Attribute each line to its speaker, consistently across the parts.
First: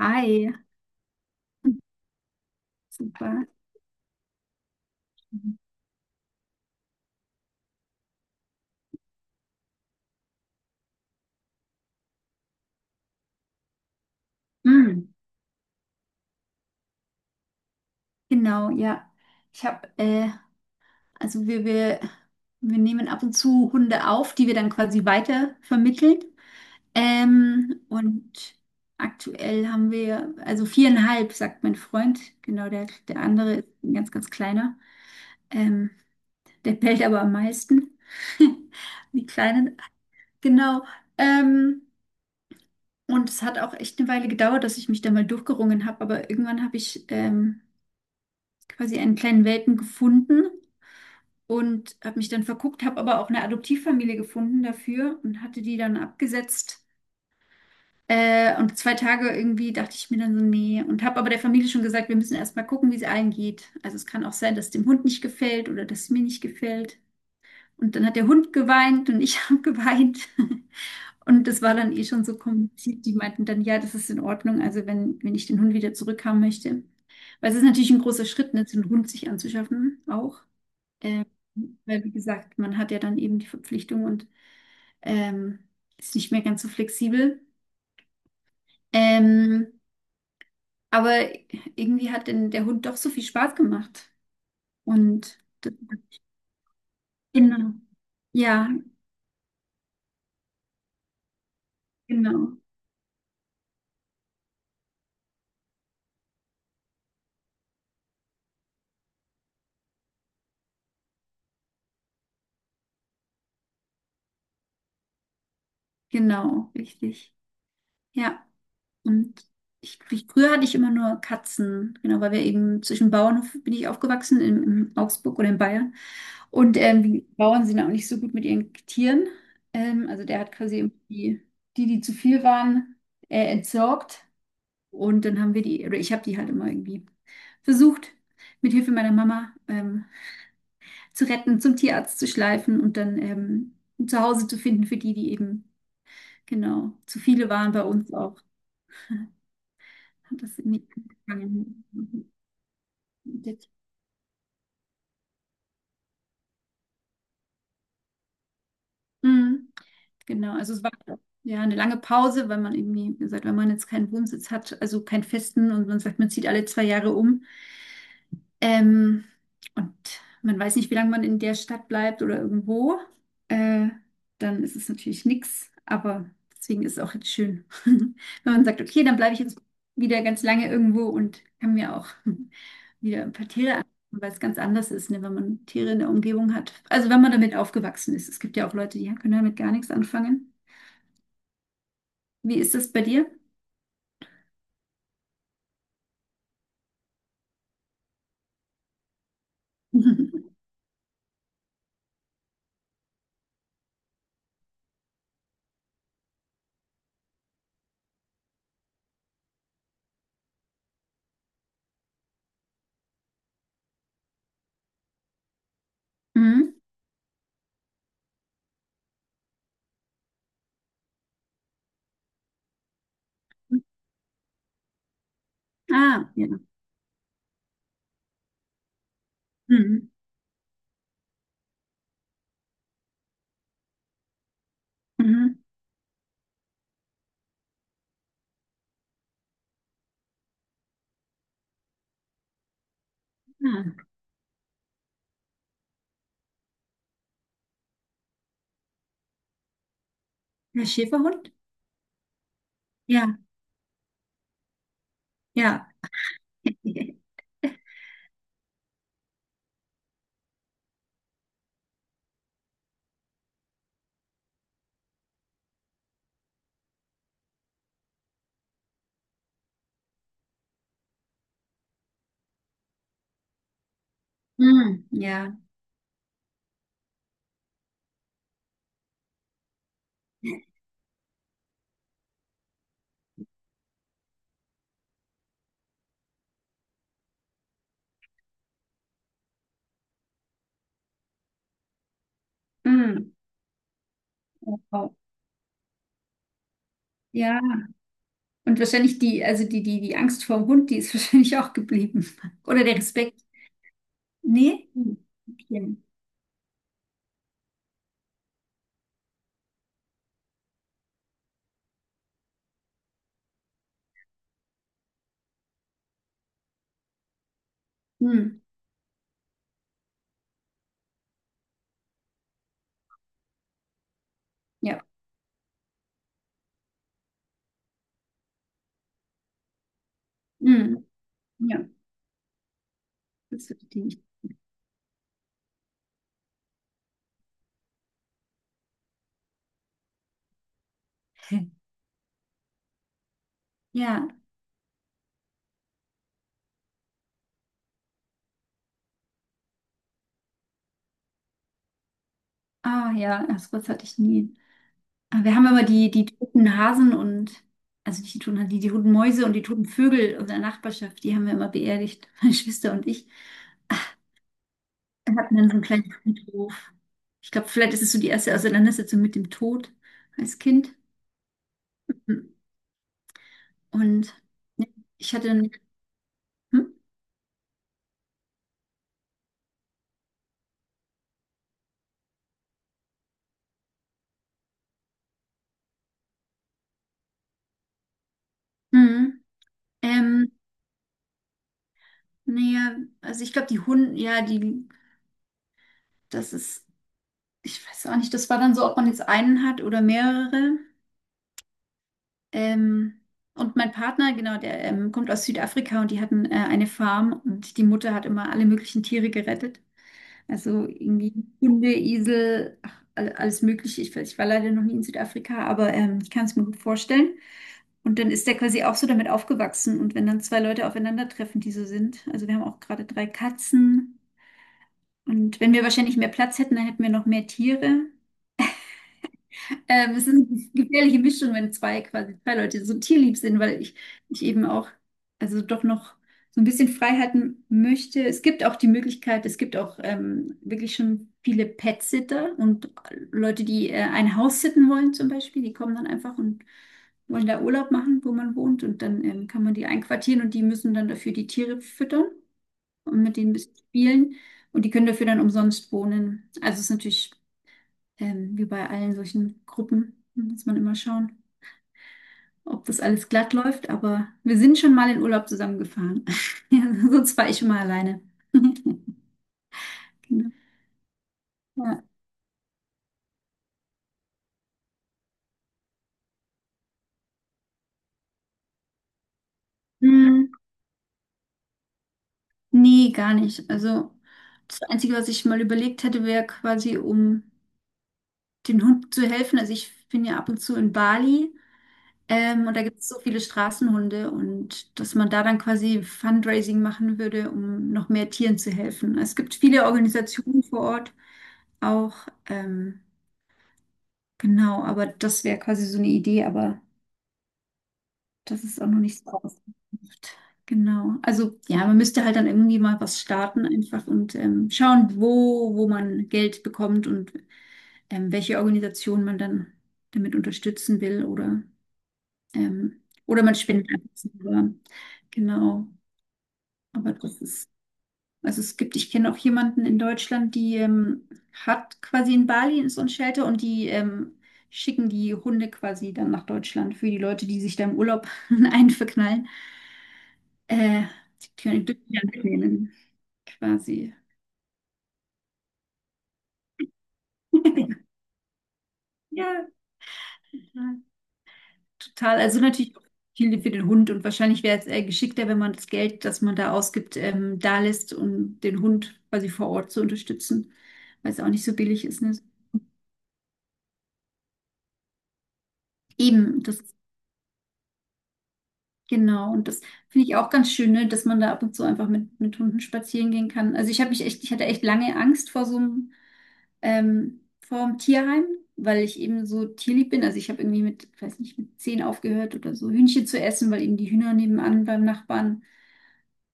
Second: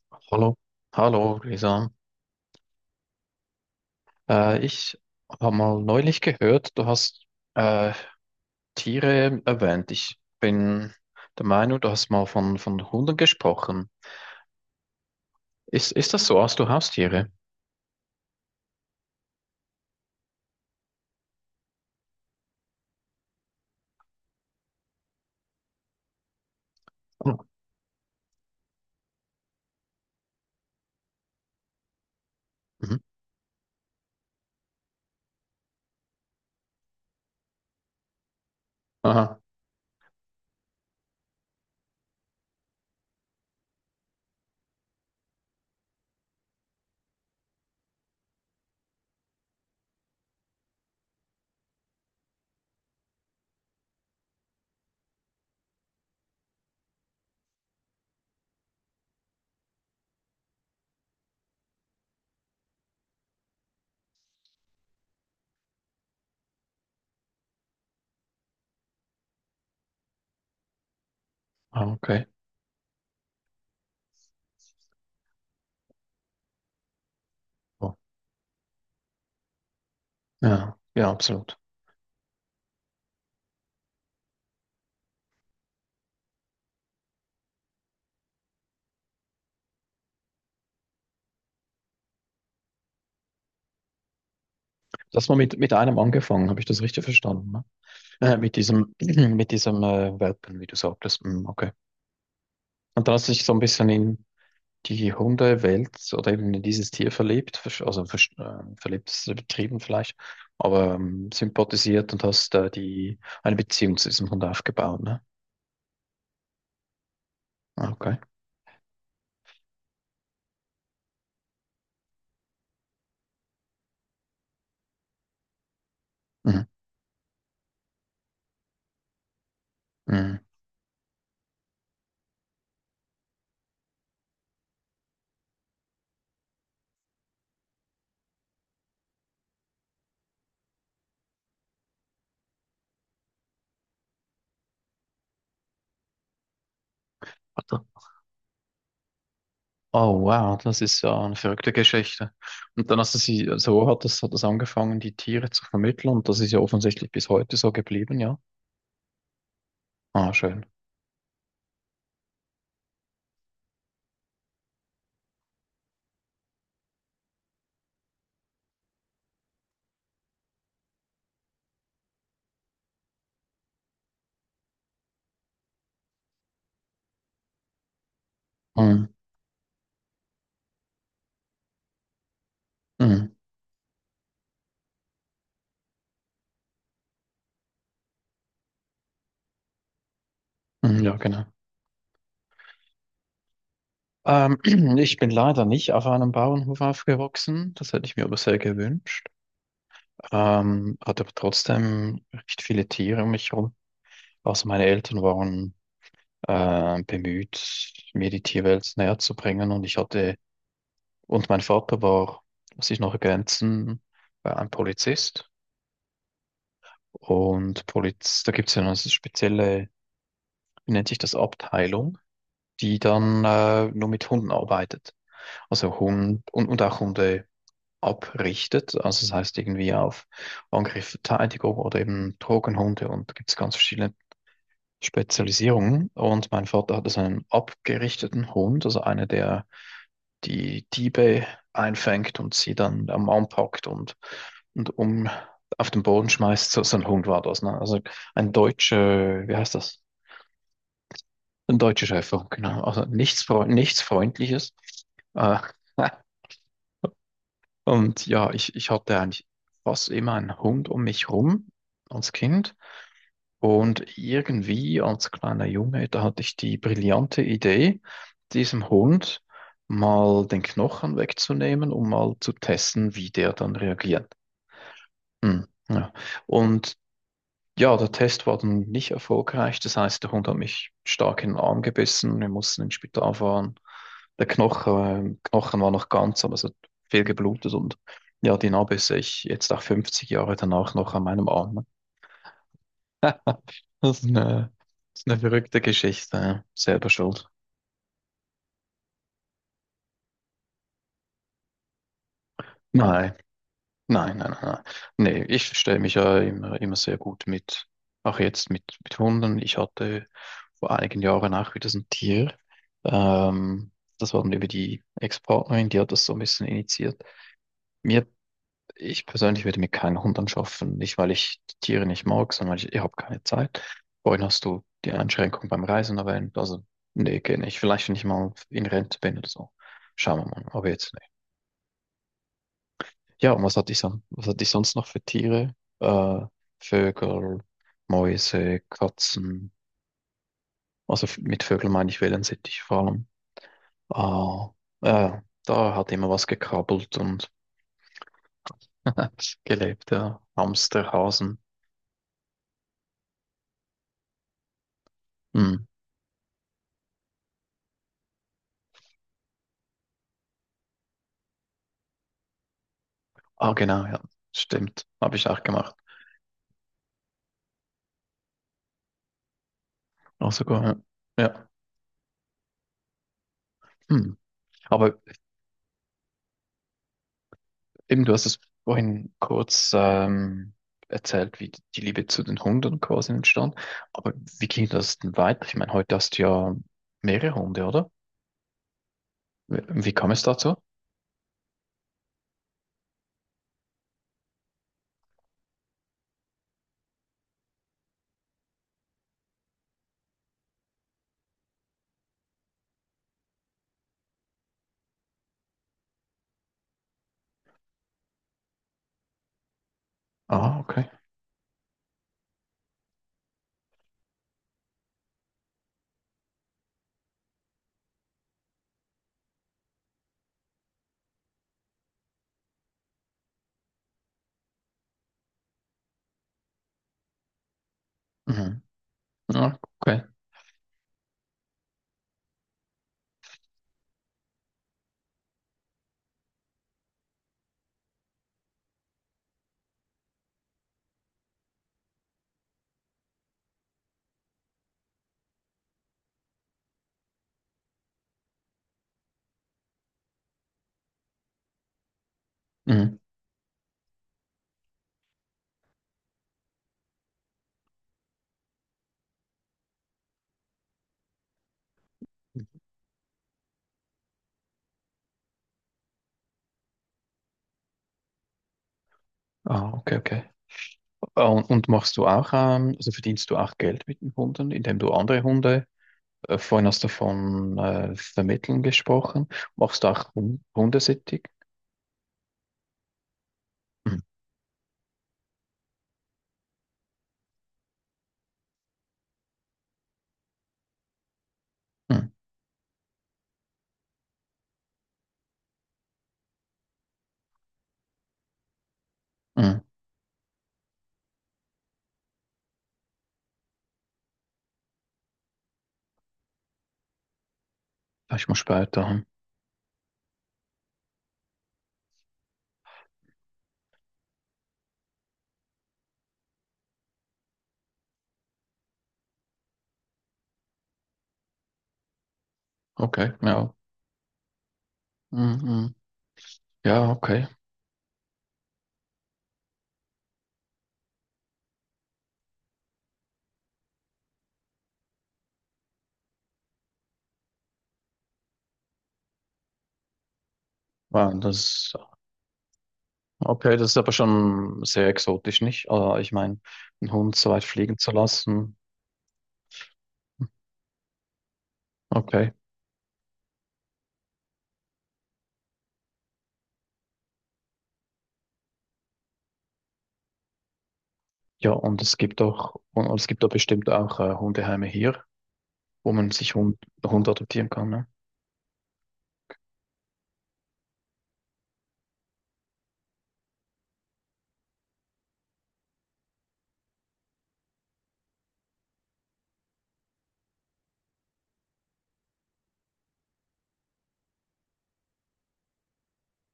Speaker 1: Hi.
Speaker 2: Hallo, hallo Lisa.
Speaker 1: Super.
Speaker 2: Ich habe mal neulich gehört, du hast äh, Tiere erwähnt. Ich bin der Meinung, du hast mal von Hunden gesprochen.
Speaker 1: Mm,
Speaker 2: Ist das so? Hast du Haustiere?
Speaker 1: genau, ja. Ich habe, also wir nehmen ab und zu Hunde auf, die wir dann quasi weiter vermitteln.
Speaker 2: Oh.
Speaker 1: Und aktuell haben wir, also viereinhalb, sagt mein Freund. Genau, der,
Speaker 2: Mhm.
Speaker 1: der andere ist ein ganz, ganz kleiner. Ähm, Der bellt aber am meisten. Die
Speaker 2: Aha,
Speaker 1: Kleinen, genau. Ähm, und es hat auch echt eine Weile gedauert, dass ich mich da mal durchgerungen habe, aber irgendwann habe ich quasi einen kleinen Welpen gefunden und habe mich dann verguckt, habe aber auch eine Adoptivfamilie gefunden dafür und hatte die dann abgesetzt. Und 2 Tage irgendwie dachte ich mir dann so, nee, und habe aber der Familie schon gesagt, wir müssen erstmal gucken, wie es allen geht. Also es kann auch sein, dass es dem Hund nicht gefällt oder dass es mir nicht gefällt. Und dann hat der Hund geweint und ich habe geweint. Und das war
Speaker 2: ah,
Speaker 1: dann eh schon
Speaker 2: okay.
Speaker 1: so kompliziert. Die meinten dann, ja, das ist in Ordnung, also wenn, wenn ich den Hund wieder zurückhaben möchte. Weil es ist natürlich
Speaker 2: Oh.
Speaker 1: ein großer Schritt, ne, so einen Hund sich anzuschaffen auch.
Speaker 2: Ja, ja,
Speaker 1: Ähm,
Speaker 2: absolut.
Speaker 1: Weil, wie gesagt, man hat ja dann eben die Verpflichtung und ähm, ist nicht mehr ganz so flexibel. Ähm, aber irgendwie hat denn der Hund doch so viel Spaß gemacht.
Speaker 2: Das mal
Speaker 1: Und
Speaker 2: mit,
Speaker 1: d-
Speaker 2: mit einem angefangen, habe ich das richtig verstanden? Ne?
Speaker 1: genau.
Speaker 2: Mit
Speaker 1: Ja,
Speaker 2: diesem, mit diesem Welpen, wie du sagtest. Mm, okay.
Speaker 1: genau,
Speaker 2: Und dann hast du dich so ein bisschen in die Hundewelt oder eben in dieses Tier verliebt, verliebt ist übertrieben vielleicht, aber sympathisiert und hast da eine Beziehung zu diesem Hund aufgebaut, ne?
Speaker 1: genau, richtig.
Speaker 2: Ah, okay.
Speaker 1: Ja. Und früher hatte ich immer nur Katzen, genau, weil wir eben zwischen Bauernhof bin ich aufgewachsen, in, Augsburg oder in Bayern.
Speaker 2: Mhm.
Speaker 1: Und die Bauern sind auch nicht so gut mit ihren Tieren. Also der
Speaker 2: Mhm.
Speaker 1: hat quasi irgendwie die, die zu viel waren, entsorgt. Und dann haben wir die, oder ich habe die halt immer irgendwie versucht, mit Hilfe meiner Mama zu retten, zum Tierarzt zu schleifen und dann zu Hause zu finden für die, die eben, genau, zu viele waren bei
Speaker 2: Warte.
Speaker 1: uns auch.
Speaker 2: Oh
Speaker 1: Hat
Speaker 2: wow,
Speaker 1: das
Speaker 2: das
Speaker 1: in
Speaker 2: ist ja eine verrückte
Speaker 1: angefangen.
Speaker 2: Geschichte. Und dann hast du sie,
Speaker 1: Jetzt-
Speaker 2: so hat das angefangen, die Tiere zu vermitteln, und das ist ja offensichtlich bis heute so geblieben, ja.
Speaker 1: Mhm.
Speaker 2: Ah,
Speaker 1: Genau,
Speaker 2: schön.
Speaker 1: also es war ja eine lange Pause, weil man irgendwie, wie gesagt, wenn man jetzt keinen Wohnsitz hat, also keinen festen und man sagt, man zieht alle 2 Jahre um. Ähm, und man weiß nicht, wie lange man in der Stadt bleibt oder irgendwo. Äh, Dann ist es natürlich nichts, aber deswegen ist es auch jetzt schön, wenn man sagt, okay,
Speaker 2: Mhm.
Speaker 1: dann bleibe ich jetzt wieder ganz lange irgendwo und kann mir auch wieder ein
Speaker 2: Mhm.
Speaker 1: paar Tiere anschauen, weil es ganz anders ist, ne, wenn man Tiere in der Umgebung hat. Also wenn man damit aufgewachsen ist. Es gibt ja auch Leute, die können damit gar nichts anfangen.
Speaker 2: Mhm. Ja, genau.
Speaker 1: Wie ist das bei dir?
Speaker 2: Ähm, ich bin leider nicht auf einem Bauernhof aufgewachsen, das hätte ich mir aber sehr gewünscht. Hatte aber trotzdem recht viele Tiere um mich herum. Also meine Eltern waren bemüht, mir die Tierwelt näher zu bringen und ich hatte, und mein Vater war, muss ich noch ergänzen, ein Polizist.
Speaker 1: Mhm.
Speaker 2: Und Poliz, da gibt es ja eine spezielle, wie nennt sich das, Abteilung, die dann nur mit Hunden arbeitet. Also
Speaker 1: Ah,
Speaker 2: Hund
Speaker 1: ja.
Speaker 2: und auch Hunde abrichtet. Also das heißt irgendwie
Speaker 1: Mhm.
Speaker 2: auf Angriff, Verteidigung oder eben Drogenhunde, und da gibt es ganz verschiedene
Speaker 1: Mhm.
Speaker 2: Spezialisierungen, und mein Vater hatte seinen abgerichteten Hund, also einer, der die Diebe einfängt und sie dann am Arm packt
Speaker 1: Ah,
Speaker 2: und um auf den Boden schmeißt. So, so ein Hund war das, ne? Also ein deutscher, wie heißt das?
Speaker 1: der Schäferhund?
Speaker 2: Ein deutscher Schäfer, genau. Also
Speaker 1: Ja,
Speaker 2: nichts, nichts Freundliches. Äh,
Speaker 1: ja.
Speaker 2: und ja, ich hatte eigentlich fast immer einen Hund um mich rum als Kind. Und irgendwie als kleiner Junge, da hatte ich die brillante Idee, diesem Hund mal den Knochen wegzunehmen, um mal zu testen, wie der dann reagiert.
Speaker 1: Mm, ja.
Speaker 2: Hm, ja. Und ja, der Test war dann nicht erfolgreich. Das heißt, der Hund hat mich stark in den Arm gebissen. Wir mussten ins Spital fahren. Der Knochen war noch ganz, aber es hat viel geblutet, und ja, die Narbe sehe ich jetzt auch 50 Jahre danach noch an meinem Arm.
Speaker 1: Mm.
Speaker 2: Das ist eine,
Speaker 1: Wow.
Speaker 2: das ist eine verrückte Geschichte. Ja. Selber schuld.
Speaker 1: Ja. Und wahrscheinlich die, also die Angst vor dem Hund, die ist wahrscheinlich auch geblieben. Oder der
Speaker 2: Nein,
Speaker 1: Respekt.
Speaker 2: nein, nein, nein, nein.
Speaker 1: Nee? Hm.
Speaker 2: Nee, ich
Speaker 1: Okay.
Speaker 2: verstehe mich ja immer sehr gut mit, auch jetzt mit Hunden. Ich hatte vor einigen Jahren auch wieder so ein Tier. Ähm, das war dann über die Ex-Partnerin, die hat das so ein bisschen initiiert. Mir,
Speaker 1: Mm.
Speaker 2: ich persönlich würde mir keinen Hund anschaffen. Nicht, weil ich die Tiere nicht mag, sondern ich habe keine Zeit Vorhin hast du
Speaker 1: Ja.
Speaker 2: die Einschränkung beim Reisen erwähnt. Also nee, geht nicht. Vielleicht, wenn ich mal in Rente bin oder so. Schauen wir mal. Aber
Speaker 1: Mm.
Speaker 2: jetzt nicht.
Speaker 1: Ja,
Speaker 2: Ja, und
Speaker 1: das
Speaker 2: was hatte ich,
Speaker 1: verstehe ich.
Speaker 2: was hatte ich sonst noch für Tiere? Äh, Vögel, Mäuse, Katzen. Also mit Vögeln meine ich Wellensittich vor allem.
Speaker 1: Ja.
Speaker 2: Ah, äh, da hat immer was gekrabbelt und gelebt, ja. Hamster, Hasen.
Speaker 1: Ah, ja, das Wort hatte ich nie. Aber wir haben immer
Speaker 2: Hm.
Speaker 1: die toten Hasen und, also nicht die toten Hasen, die toten Mäuse und die toten Vögel unserer Nachbarschaft, die haben wir immer beerdigt, meine Schwester und ich.
Speaker 2: Ah, genau, ja. Stimmt. Habe
Speaker 1: Wir
Speaker 2: ich
Speaker 1: hatten
Speaker 2: auch
Speaker 1: dann so einen
Speaker 2: gemacht.
Speaker 1: kleinen Friedhof. Ich glaube, vielleicht ist es so die erste Auseinandersetzung mit dem Tod
Speaker 2: Auch
Speaker 1: als
Speaker 2: sogar,
Speaker 1: Kind.
Speaker 2: ja. Ja.
Speaker 1: Hm. Und
Speaker 2: Hm.
Speaker 1: ja,
Speaker 2: Aber
Speaker 1: ich hatte dann, hm?
Speaker 2: eben, du hast es vorhin kurz erzählt, wie die Liebe zu den Hunden quasi entstand. Aber wie ging das denn weiter? Ich meine, heute hast du ja mehrere Hunde, oder?
Speaker 1: Mhm.
Speaker 2: Wie kam es
Speaker 1: Ähm,
Speaker 2: dazu?
Speaker 1: naja, also ich glaube, die Hunde, ja, die, das ist, ich weiß auch nicht, das war dann so, ob man jetzt einen hat oder mehrere. Ähm, und mein Partner, genau, der kommt aus Südafrika und die hatten eine Farm und die Mutter hat immer alle möglichen Tiere gerettet.
Speaker 2: Ah,
Speaker 1: Also
Speaker 2: okay.
Speaker 1: irgendwie Hunde, Esel, ach, alles Mögliche. Ich war leider noch nie in Südafrika, aber ich kann es mir gut vorstellen. Und dann ist der quasi auch so damit aufgewachsen. Und wenn dann zwei Leute aufeinandertreffen, die so sind, also wir haben auch gerade drei Katzen. Und wenn wir wahrscheinlich mehr Platz hätten, dann hätten wir noch mehr Tiere.
Speaker 2: Mhm. Ah, okay.
Speaker 1: Es ist eine gefährliche Mischung, wenn zwei quasi zwei Leute so tierlieb sind, weil ich eben auch, also doch noch so ein bisschen Freiheiten möchte. Es gibt auch die Möglichkeit, es gibt auch wirklich schon viele Pet-Sitter und Leute, die ein Haus sitten wollen zum Beispiel, die kommen dann einfach und wollen da Urlaub machen, wo man wohnt und dann kann man die einquartieren und die müssen dann dafür die Tiere füttern
Speaker 2: Mhm.
Speaker 1: und mit denen ein bisschen spielen und die können dafür dann umsonst wohnen. Also es ist natürlich, wie bei allen solchen Gruppen, muss man immer schauen, ob das alles glatt läuft. Aber wir sind schon mal in Urlaub zusammengefahren. Ja, sonst war ich immer alleine.
Speaker 2: Ah, okay, okay.
Speaker 1: Genau.
Speaker 2: Ah, und
Speaker 1: Ja.
Speaker 2: machst du auch, also verdienst du auch Geld mit den Hunden, indem du andere Hunde? Vorhin hast du von Vermitteln gesprochen. Machst du auch
Speaker 1: Hm,
Speaker 2: Hundesittig?
Speaker 1: nee, gar nicht. Also
Speaker 2: Hm,
Speaker 1: das Einzige, was ich mal überlegt hätte, wäre quasi, um den Hunden zu helfen. Also ich bin ja ab und zu in Bali.
Speaker 2: hm,
Speaker 1: Und da gibt es so viele Straßenhunde und dass man da dann quasi Fundraising machen würde, um noch mehr Tieren zu helfen. Es gibt
Speaker 2: hm.
Speaker 1: viele Organisationen vor Ort auch. Ähm, genau, aber das wäre quasi so eine Idee, aber
Speaker 2: Ja, ich muss
Speaker 1: das ist auch noch
Speaker 2: später.
Speaker 1: nicht
Speaker 2: Hm.
Speaker 1: so ausgereift. Genau. Also ja, man müsste halt dann irgendwie mal was starten einfach und schauen, wo, wo man Geld bekommt und welche Organisation man dann damit unterstützen will oder.
Speaker 2: Okay,
Speaker 1: Oder man
Speaker 2: ja.
Speaker 1: spinnt einfach selber.
Speaker 2: Hm,
Speaker 1: Genau.
Speaker 2: hm. Ja,
Speaker 1: Aber das
Speaker 2: okay.
Speaker 1: ist, also es gibt, ich kenne auch jemanden in Deutschland, die hat quasi in Bali so ein Shelter und die schicken die Hunde quasi dann nach Deutschland für die Leute, die sich da im Urlaub einverknallen. Äh,
Speaker 2: Wow,
Speaker 1: Die dürfen die dann mitnehmen,
Speaker 2: okay, das ist aber
Speaker 1: quasi.
Speaker 2: schon sehr exotisch, nicht? Ich meine, einen Hund so weit fliegen zu lassen.
Speaker 1: Ja. Total,
Speaker 2: Okay.
Speaker 1: also natürlich auch viel für den Hund und wahrscheinlich wäre es geschickter, wenn man das Geld, das man da ausgibt, da lässt, um den Hund quasi vor Ort zu unterstützen, weil es auch nicht
Speaker 2: Ja,
Speaker 1: so
Speaker 2: und
Speaker 1: billig
Speaker 2: es
Speaker 1: ist. Ne?
Speaker 2: gibt auch, und es gibt da bestimmt auch Hundeheime hier, wo man sich
Speaker 1: Eben, das
Speaker 2: Hund adoptieren kann, ne?
Speaker 1: genau, und das finde ich auch ganz schön, ne? Dass man da ab und zu einfach mit Hunden spazieren gehen kann. Also ich habe mich echt, ich hatte echt lange Angst vor so einem, vor dem Tierheim, weil ich eben so tierlieb bin. Also ich habe irgendwie mit, ich weiß nicht, mit 10 aufgehört oder so Hühnchen zu essen, weil eben die Hühner nebenan beim Nachbarn.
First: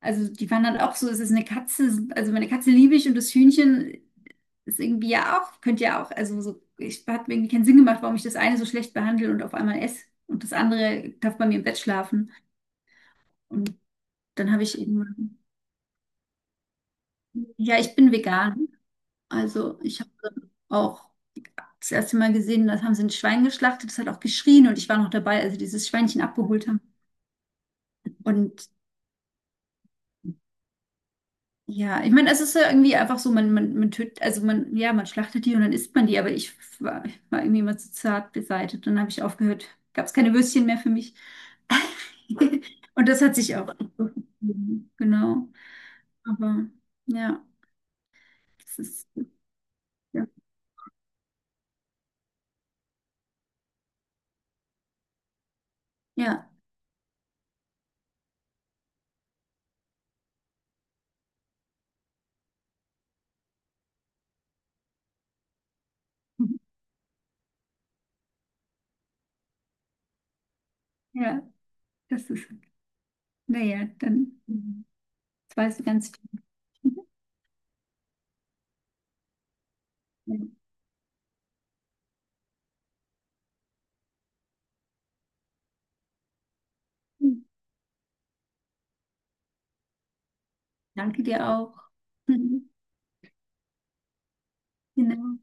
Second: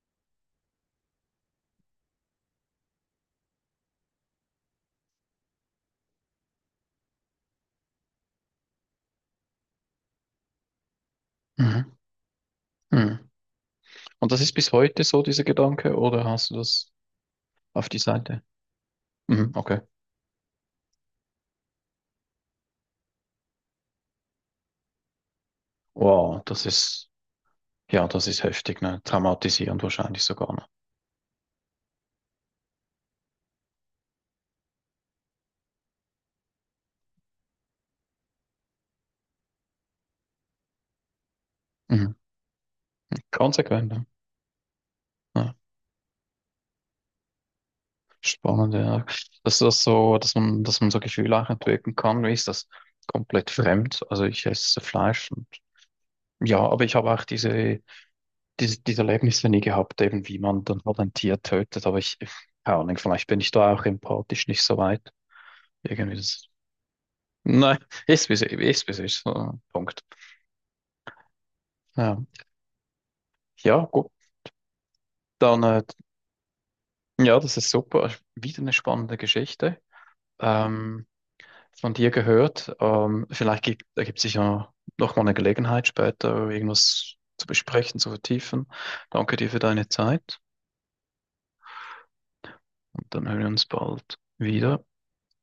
Speaker 1: Also die waren dann auch so, es ist eine Katze, also meine Katze liebe ich und das Hühnchen ist irgendwie ja auch, könnte ja auch, also so, ich hat mir irgendwie keinen Sinn gemacht, warum ich das eine so schlecht behandle und auf einmal esse und das andere darf bei mir im Bett
Speaker 2: Mhm.
Speaker 1: schlafen.
Speaker 2: Mhm.
Speaker 1: Und
Speaker 2: Und das
Speaker 1: dann
Speaker 2: ist
Speaker 1: habe
Speaker 2: bis
Speaker 1: ich
Speaker 2: heute so,
Speaker 1: eben,
Speaker 2: dieser Gedanke, oder hast du das
Speaker 1: ja,
Speaker 2: auf
Speaker 1: ich
Speaker 2: die
Speaker 1: bin
Speaker 2: Seite?
Speaker 1: vegan.
Speaker 2: Mhm.
Speaker 1: Also
Speaker 2: Okay.
Speaker 1: ich habe auch das erste Mal gesehen, das haben sie ein Schwein geschlachtet, das hat auch geschrien und ich war noch dabei, als sie dieses Schweinchen
Speaker 2: Wow, das
Speaker 1: abgeholt haben.
Speaker 2: ist, ja, das ist
Speaker 1: Und
Speaker 2: heftig, ne? Traumatisierend wahrscheinlich sogar, ne?
Speaker 1: ja, ich meine, es ist ja irgendwie einfach so, man tötet, also man, ja, man schlachtet die und dann isst man die, aber ich war irgendwie immer zu zart beseitigt. Dann habe ich aufgehört, gab es keine Würstchen mehr für mich.
Speaker 2: Mhm.
Speaker 1: Und das hat sich auch
Speaker 2: Konsequent, ne?
Speaker 1: so gegeben, genau.
Speaker 2: Ja,
Speaker 1: Aber ja,
Speaker 2: spannend,
Speaker 1: das
Speaker 2: ja.
Speaker 1: ist,
Speaker 2: Dass das so,
Speaker 1: ja,
Speaker 2: dass man so Gefühle auch entwickeln kann, wie ist das? Komplett fremd. Also ich esse Fleisch, und
Speaker 1: ja,
Speaker 2: ja, aber ich habe auch diese Erlebnisse nie gehabt, eben wie man dann halt ein Tier tötet, aber ich, keine Ahnung, vielleicht bin ich da auch empathisch nicht so weit. Irgendwie das, nein, ist wie es ist, wie es ist. Punkt.
Speaker 1: ja,
Speaker 2: Ja,
Speaker 1: das ist,
Speaker 2: ja,
Speaker 1: naja,
Speaker 2: gut.
Speaker 1: dann, jetzt
Speaker 2: Dann
Speaker 1: weißt du ganz viel.
Speaker 2: ja, das ist super. Wieder eine spannende Geschichte.
Speaker 1: Ja.
Speaker 2: Ähm, von dir gehört. Vielleicht ergibt sich ja noch mal eine Gelegenheit später, irgendwas zu besprechen, zu vertiefen. Danke dir für deine Zeit,
Speaker 1: Danke dir auch.
Speaker 2: und dann hören wir uns bald wieder.
Speaker 1: Genau.